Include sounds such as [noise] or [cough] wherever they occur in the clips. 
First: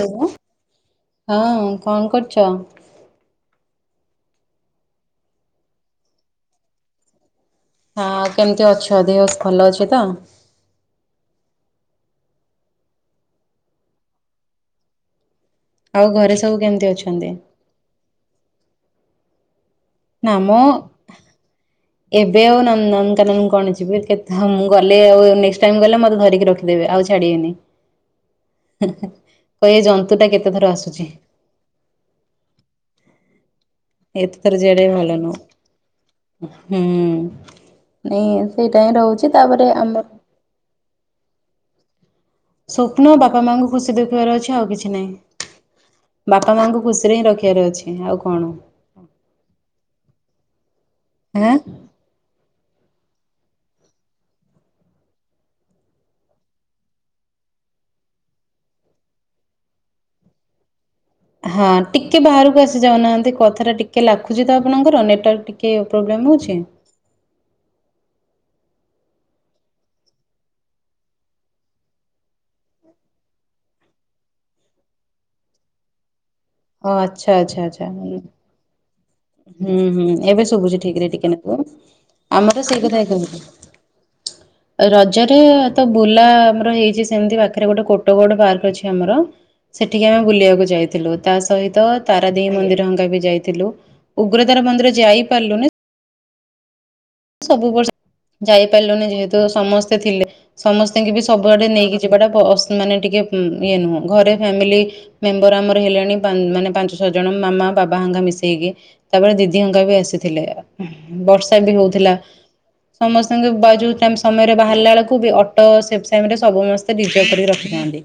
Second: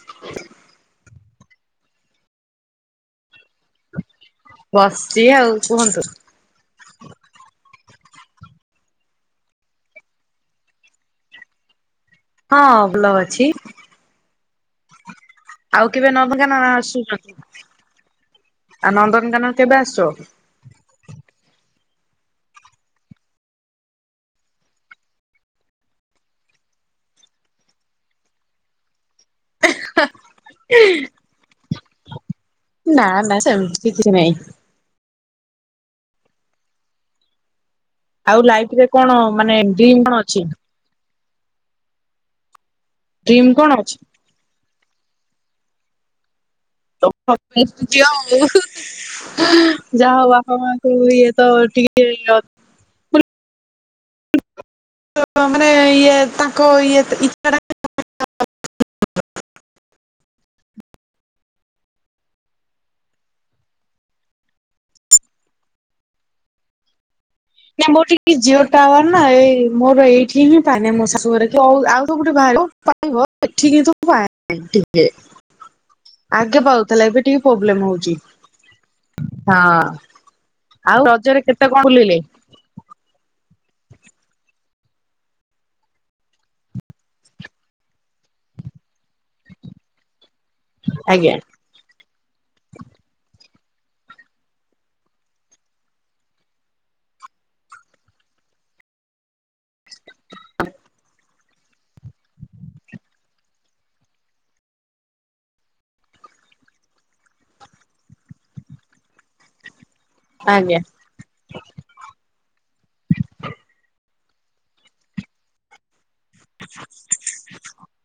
Hello. ହଁ କଣ କରୁଚ? ବସିଚି ଆଉ କୁହନ୍ତୁ। ହଁ କେମିତି ଅଛ ଦେହ ଭଲ ଅଛି ତ? ହଁ ବ୍ଲ ଅଛି। ଆଉ କେବେ ଘରେ ସବୁ ନନ୍ଦନକାନନ କେମିତି ଅଛନ୍ତି? ଆସୁଚନ୍ତି? ଆଉ ନନ୍ଦନକାନନ କେବେ ଆସୁଚ? ମୁଁ ଏବେ ଆଉ ନନକାନନ କଣ ଯିବି। କେତ୍ ହଁ ମୁଁ ଗଲେ ଆଉ ନେକ୍ସଟ୍ ଟାଇମ୍ ଗଲେ ମତେ ଧରିକି ରଖି ଦେବେ ଆଉ ଛାଡିବେନି ହୁଁ ହୁଁ କହିବେ ଜନ୍ତୁଟା କେତେ ଥର ଆସୁଚି। ନା ନା ସେମ ଏତେ ଥର ଯିବାଟା ବି ଭଲ ନୁହଁ ହୁଁ। ନାଇଁ ଆଉ ଲାଇଫ ସେଇଟା ରେ ହିଁ କଣ ରହୁଚି ମାନେ ତାପରେ ଡ୍ରିମ୍ ଆମର କଣ ଅଛି। ସ୍ୱପ୍ନ ବାପା ଡ୍ରିମ୍ ମାଙ୍କୁ କଣ ଖୁସି ଅଛି? ଦେଖିବାର ଅଛି ଆଉ କିଛି ନାହିଁ। ବାପା ମାଙ୍କୁ [unintelligible] ଯାହା ହଉ ବାପା ମା ଙ୍କ ଇଏ ତ ଆଁ ଟିକେ [unintelligible] [unintelligible] ମାନେ ଇଏ ତାଙ୍କ ଇଏ ଇଚ୍ଛାଟା। ହଁ ଟିକେ ବାହାରୁକୁ ଆସି ଯାଉନାହାନ୍ତି କଥା ଟା ଟିକେ ଲାଖୁଚି ତ ଆପଣଙ୍କର ନେଟୱାର୍କ ଟି କେ ପ୍ରୋବ୍ଲେମ୍ ହଉଛି। ନା ମୋର ଟିକେ ଜିଓ ଟାୱାର ନା ଏଇ ମୋର ଏଇଠି ହିଁ ପାଏନା ମୋ ଶାଶୁ ଘରେ କି ଅଉ ଆଉ ସବୁଠି ବାହାରେ। ପାଇବ ଏଠି କିନ୍ତୁ ପାଏନା ଟିକେ। ଆଗେ ଓ ପାଉଥୁଲା ଏବେ ଆଚ୍ଛା ଟିକେ ଆଚ୍ଛା ଆଚ୍ଛା ପ୍ରୋବ୍ଲେମ ହଉଚି। ହୁଁ ହୁଁ ଏବେ ହଁ ଆଉ ରଜରେ କେତେ କଣ ବୁଲିଲେ? ତ ସେଇ କଥା କହୁଚି। ରଜରେ ତ ବୁଲା ଆମର ହେଇଚି ସେମିତି ପାଖରେ ଗୋଟେ କୋଟ ଗୋଡ ପାର୍କ ଅଛି ଆମର। ସେଠିକି ଆମେ ବୁଲିବାକୁ ଯାଇଥିଲୁ ତା ଆଜ୍ଞା ସହିତ ତାରାଦେଇ ମନ୍ଦିରଙ୍କା ବି ଯାଇଥିଲୁ। ଉଗ୍ରତାର ମନ୍ଦିର ଯାଇ ପାରିଲୁନି। ସବୁ ବର୍ଷ ଯାଇପାରିଲୁନି ଯେହେତୁ ସମସ୍ତେ ଥିଲେ ସମସ୍ତେଙ୍କି ବି ସବୁଆଡ଼େ ନେଇକି ଯିବାଟା ବ ଅସ୍ ମାନେ ଟିକେ ଇଏ ନୁହେଁ ଘରେ ଫ୍ୟାମିଲି ମେମ୍ବର ଆମର ହେଲେଣି ପାନ୍ ମାନେ ପାଞ୍ଚ, ଛଅ ଜଣ ମାମା ବାବା ହଙ୍ଗା ମିଶେଇକି। ତାପରେ ଦିଦି ଅଙ୍କା ବି ଆସିଥିଲେ ଆଜ୍ଞା ବର୍ଷା ବି ହଉ ଥିଲା ସମସ୍ତଙ୍କ ସମୟରେ ବାହାରିଲା ବେଳକୁ ବି ଅଟୋ ଟାଇମରେ ସବୁ ସମସ୍ତେ ରିଜର୍ଭ କରିକି ରଖିଥାନ୍ତି।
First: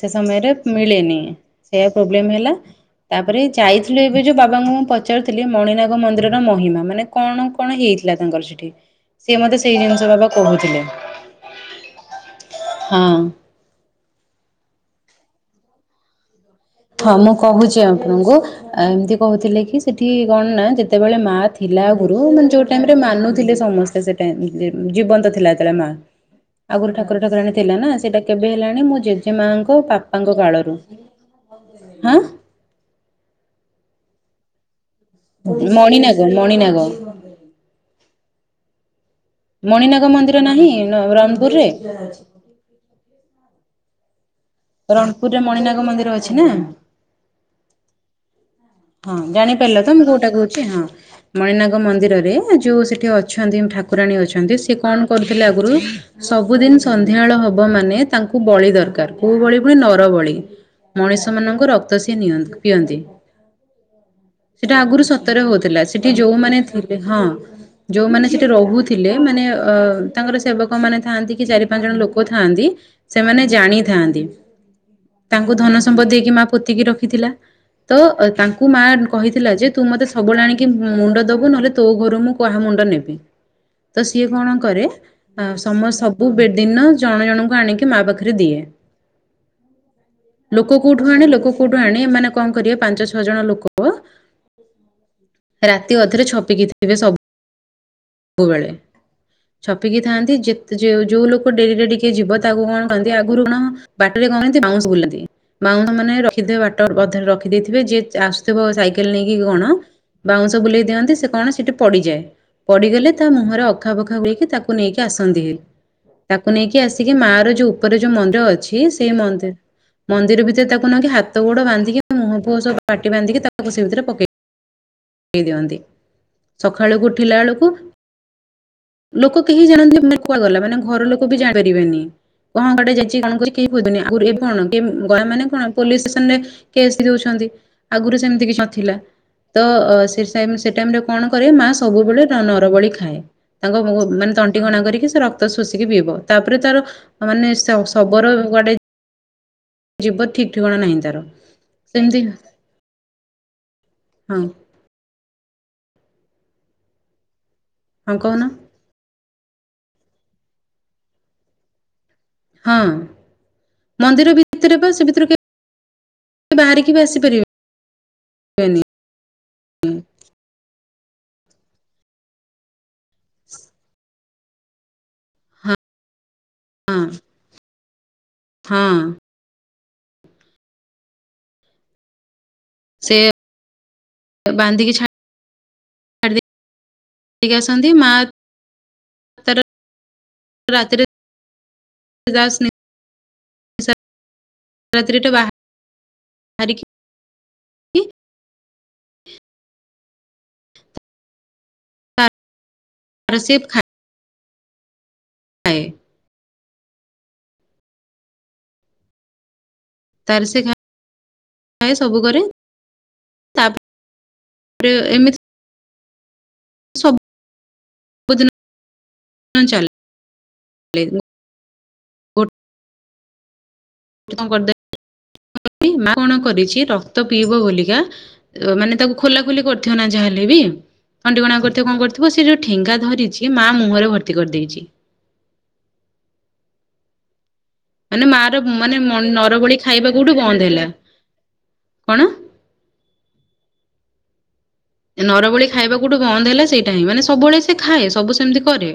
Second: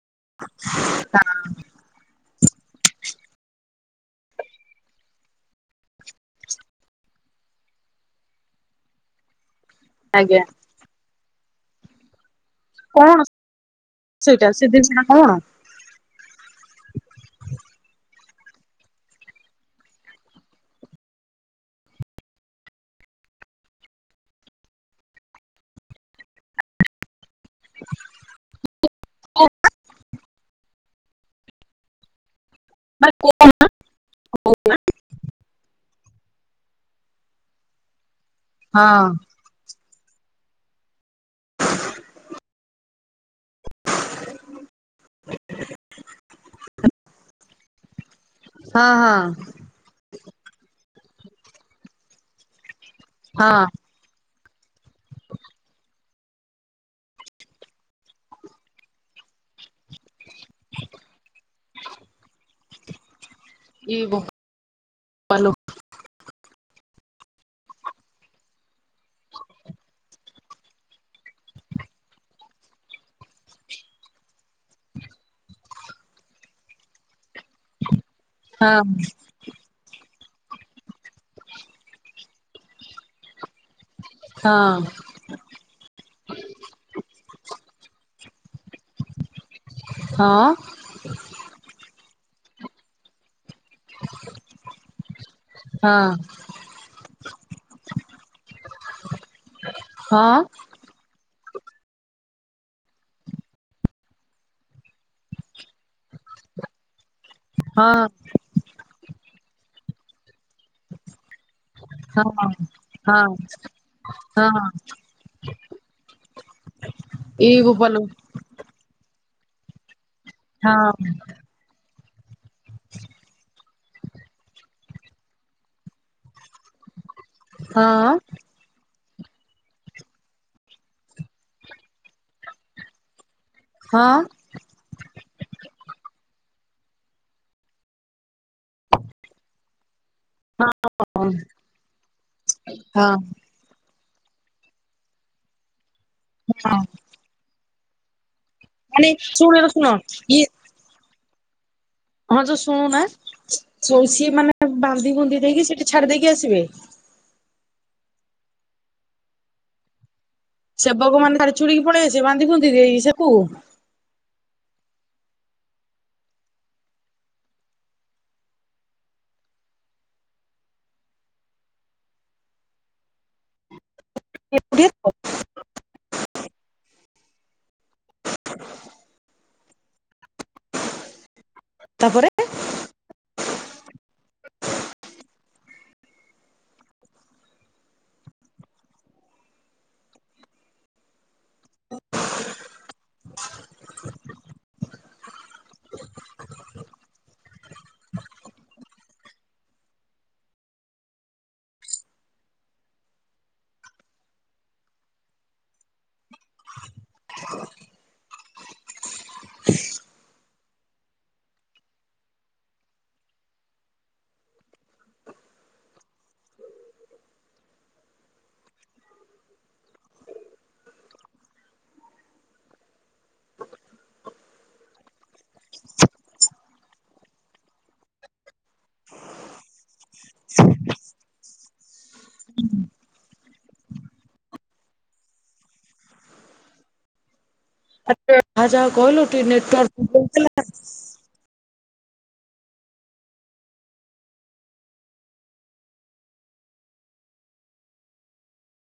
ସେ ସମୟରେ ମିଳେନି ସେୟା ପ୍ରୋବ୍ଲେମ ହେଲା। ତାପରେ ଯାଇଥିଲୁ ଏବେ ଯଉଁ ବାବାଙ୍କୁ ମୁଁ ପଚାରୁଥିଲି ମଣିନାଗ ମନ୍ଦିରର ମହିମା ମାନେ କଣ? କଣ ହେଇଥିଲା ତାଙ୍କର ସେଠି ସିଏ ମତେ ସେଇ ଜିନିଷ ବାବା ଆଜ୍ଞା କହୁଥିଲେ। ହଁ। କଣ ସେଟା ସେ ଦିନିଶଟା କଣ? ହଁ ମୁଁ କହୁଛି ଆପଣଙ୍କୁ। ଆ ଏମିତି କହୁଥିଲେ କି ସେଠି କଣ ନା ଯେତେବେଳେ ମା ଥିଲା ଆଗୁରୁ ମାନେ ଯୋଉ ଟାଇମ ରେ ମାନୁଥିଲେ ସମସ୍ତେ। ସେ ଜୀବନ୍ତ ଥିଲା ଯେତେବେଳେ ମା ଆଗରୁ ଠାକୁର ଠାକୁର ଆଣ ଥିଲା ନା ସେଟା କେବେ ହେଲାଣି ମୁଁ ଜେଜେ ହଁ ମାଙ୍କ ବାପାଙ୍କ କାଳରୁଁ ମ କ ହଉ ମଣିନାଗ ମଣିନାଗ ହଁ ମଣିନାଗ ମନ୍ଦିର ନାହିଁ ରଣପୁରରେ ରଣପୁରରେ ମଣିନାଗ ମନ୍ଦିର ଅଛି ନା ହଁ ଜାଣିପାରିଲ ତ ମୁଁ କୋଉଟା କହୁଛି ହଁ ମଣିନାଗ ମନ୍ଦିରରେ ଯୋଉ ସେଠି ଅଛନ୍ତି ହଁ ଠାକୁ କୁକୁରାଣୀ ଅଛନ୍ତି ସେ କଣ କରୁଥିଲେ ଆଗରୁ ସବୁଦିନ ସନ୍ଧ୍ୟାବେଳ ହବ ମାନେ ତାଙ୍କୁ ବଳି ଦରକାର କୋଉ ବଳି ପୁଣି ନର ବଳି ମଣିଷ ମାନଙ୍କ ରକ୍ତ ସେ ନିଅନ୍ତି ପିଅନ୍ତି ଇ ସେଟା ଆଗରୁ ସତରେ ବୋପାଲୋ ହଉଥିଲା ସେଠି ଯୋଉମାନେ ଥିଲେ ହଁ ଯୋଉମାନେ ସେଠି ରହୁଥିଲେ ମାନେ ଅ ତାଙ୍କର ସେବକ ମାନେ ଥାଆନ୍ତି କି ଚାରି ପାଞ୍ଚ ଜଣ ଲୋକ ଥାଆନ୍ତି। ସେମାନେ ଜାଣିଥାନ୍ତି ତାଙ୍କୁ ଧନ ସମ୍ପଦ ଦେଇକି ମା ପୋତିକି ରଖିଥିଲା ତ ତାଙ୍କୁ ହଁ ମା କହିଥିଲା ଯେ ତୁ ମତେ ସବୁବେଳେ ଆଣିକି ମୁଣ୍ଡ ଦବୁ ନହେଲେ ତୋ ଘରୁ ମୁଁ କହା ମୁଣ୍ଡ ନେବି ତ ସିଏ କଣ ହଁ କରେ ସମ ସବୁ ବେ ଦିନ ଜଣ ଜଣଙ୍କୁ ଆଣିକି ମା ପାଖରେ ଦିଏ ହଁ ଲୋକ କୋଉଠୁ ଆଣେ ଲୋକ କୋଉଠୁ ଆଣେ ଏମାନେ କଣ କରିବେ ପାଞ୍ଚ ଛଅ ଜଣ ଲୋକ ରାତି ଅଧରେ ଛପିକି ଥିବେ ସବୁ ହ ସବୁବେଳେ ଛପିକି ଥାନ୍ତି ଯେ ଯଉ ଯୋଉ ଲୋକ ଡେରିରେ ଟିକେ ଯିବ ତାକୁ କଣ କହନ୍ତି ଆଗରୁ କଣ ବାଟରେ କଣନ୍ତି ବାଉଁଶ ବୁଲନ୍ତି ବାଉଁଶ ମାନେ ରଖିଦି ବାଟ ବଧରେ ରଖି ସେଠ ଦେଇଥିବେ ହଁ ଯିଏ ଆସୁଥିବ ସାଇକେଲ ନେଇକି କଣ ବାଉଁଶ ବୁଲେଇ ଦିଅନ୍ତି ସେ କଣ ସେଠି ପଡିଯାଏ ହଁ ପଡ଼ିଗଲେ ତା ହଁ ମୁହଁରେ ଅଖା ବଖା ଗୁଳକି ହଁ ତାକୁ ନେଇକି ଆସନ୍ତି ହେ ତାକୁ ନେଇକି ଆସିକି ମା ଇ ର ଯୋଉ ଉପର ବୋପାଲୋ ଯୋଉ ମନ୍ଦିର ଅଛି ସେଇ ମନ୍ଦିର ମନ୍ଦିର ହଁ ଭିତରେ ତାକୁ ନ କି ହାତ ତ ଗୋଡ ବାନ୍ଧିକି ମୁହଁୁହ ସବ ପାଟି ବାନ୍ଧିକି ତାକୁ ସେ ଭିତରେ ପକେଇ ସୁ ଉଠିଲା ବ ହଁ ଲୋକ କେହି ଜାଣନ୍ତି ମାନେ କୁହାଗଲା ମାନେ ଘର ଲୋକ ବି ଜାଣିପାରିବେନି କଣ କଡେ ଯାଇଛି କଣ କର କେହିୁନି ହଁ ଆଗରୁ ଏବେଣ ଗ ମାନେ କଣ ପୋଲିସ ଷ୍ଟେସନରେ କେସ୍ ଦଉଛନ୍ତି ଆଗରୁ ସେମିତି କିଛି ନଥିଲା ତ ସେ ସେ ଟାଇମ ରେ କଣ କରେ ମା ସବୁବେଳେ ନରବଳି ହଁ ଖାଏ ତାଙ୍କ ମାନେ ତଣ୍ଟିିକଣା କରିକି ସେ ରକ୍ତ ଶୋଷିକି ପିଇବ ତାପରେ ହଁ ତାର ମାନେ ଶବର ଗୁଆଡେ ଆ ଚୁଳି ର ଜୀବତ ଠିକ୍ ଠିକଣା ନାହିଁ ତାର ସେମିତି ତୁ ଶୁଣୁନା ଯୋ ସିଏ ହଁ ମାନେ ବାନ୍ଧି ବୁନ୍ଧି ଦେଇକି ସେଠି ଛାଡି ଦେଇକି ଆସିବେ। ହଁ କହୁନା? ସେବକ ମାନେ ଛାଡି ଛୁଡିକି ପଳେଇ ଆସେ ବାନ୍ଧି ବୁନ୍ଧୀ ହଁ ଦେଇକି ସେକୁ। ମନ୍ଦିର ଭିତରେ ବା ସେ ଭିତରେ କେ ବାହାରିକି ବି ଆସିପାରିବେନି। [inaudible] [unintelligible] ହଁ। ହଁ। ତାପରେ ସେ ବାନ୍ଧିକି ଛା ଛଡି ଦେଇକି ଆସନ୍ତି ମା ତାର ରାତିରେ [unintelligible] ବାହାରିକି ରସିଫ ଖାଇ ଆଏ। ତାରସେ ଖାଇ ଥାଏ ସବୁ କରେ ତାପରେ ଏମିତି ସବୁ ସବୁଦିନ ପାଇଁ ଚାଲେ ଲେ। କରିଦ ମା କଣ କରିଛି ରକ୍ତ ପିଇବ ବୋଲିକା ମାନେ ତାକୁ ଖୋଲା ଖୋଲି କରିଥିବ ନା ଯାହା ହେଲେ ବି। ତଣ୍ଟିକଣା କରିଥିବ କଣ କରିଥିବ ସେ ଯୋଉ ଠେଙ୍ଗା ଧରିଛି ମା ମୁହଁରେ ଭର୍ତ୍ତି କରିଦେଇଛି। ମାନେ ମା ର ଯାହା ଯାହା ମାନେ କହିଲୁ ଟିକେ ନର ଭଳି ନେଟୱାର୍କ ଖାଇବା ପ୍ରୋବ୍ଲେମ କୋଉଠୁ ଥିଲା ବନ୍ଦ ହେଲା, କଣ? ନରବଳି ଖାଇବା କୋଠୁ ବନ୍ଦ ହେଲା ସେଇଟା ହିଁ ମାନେ ସବୁବେଳେ ସେ ଖାଏ, ସବୁ ସେମିତି କରେ।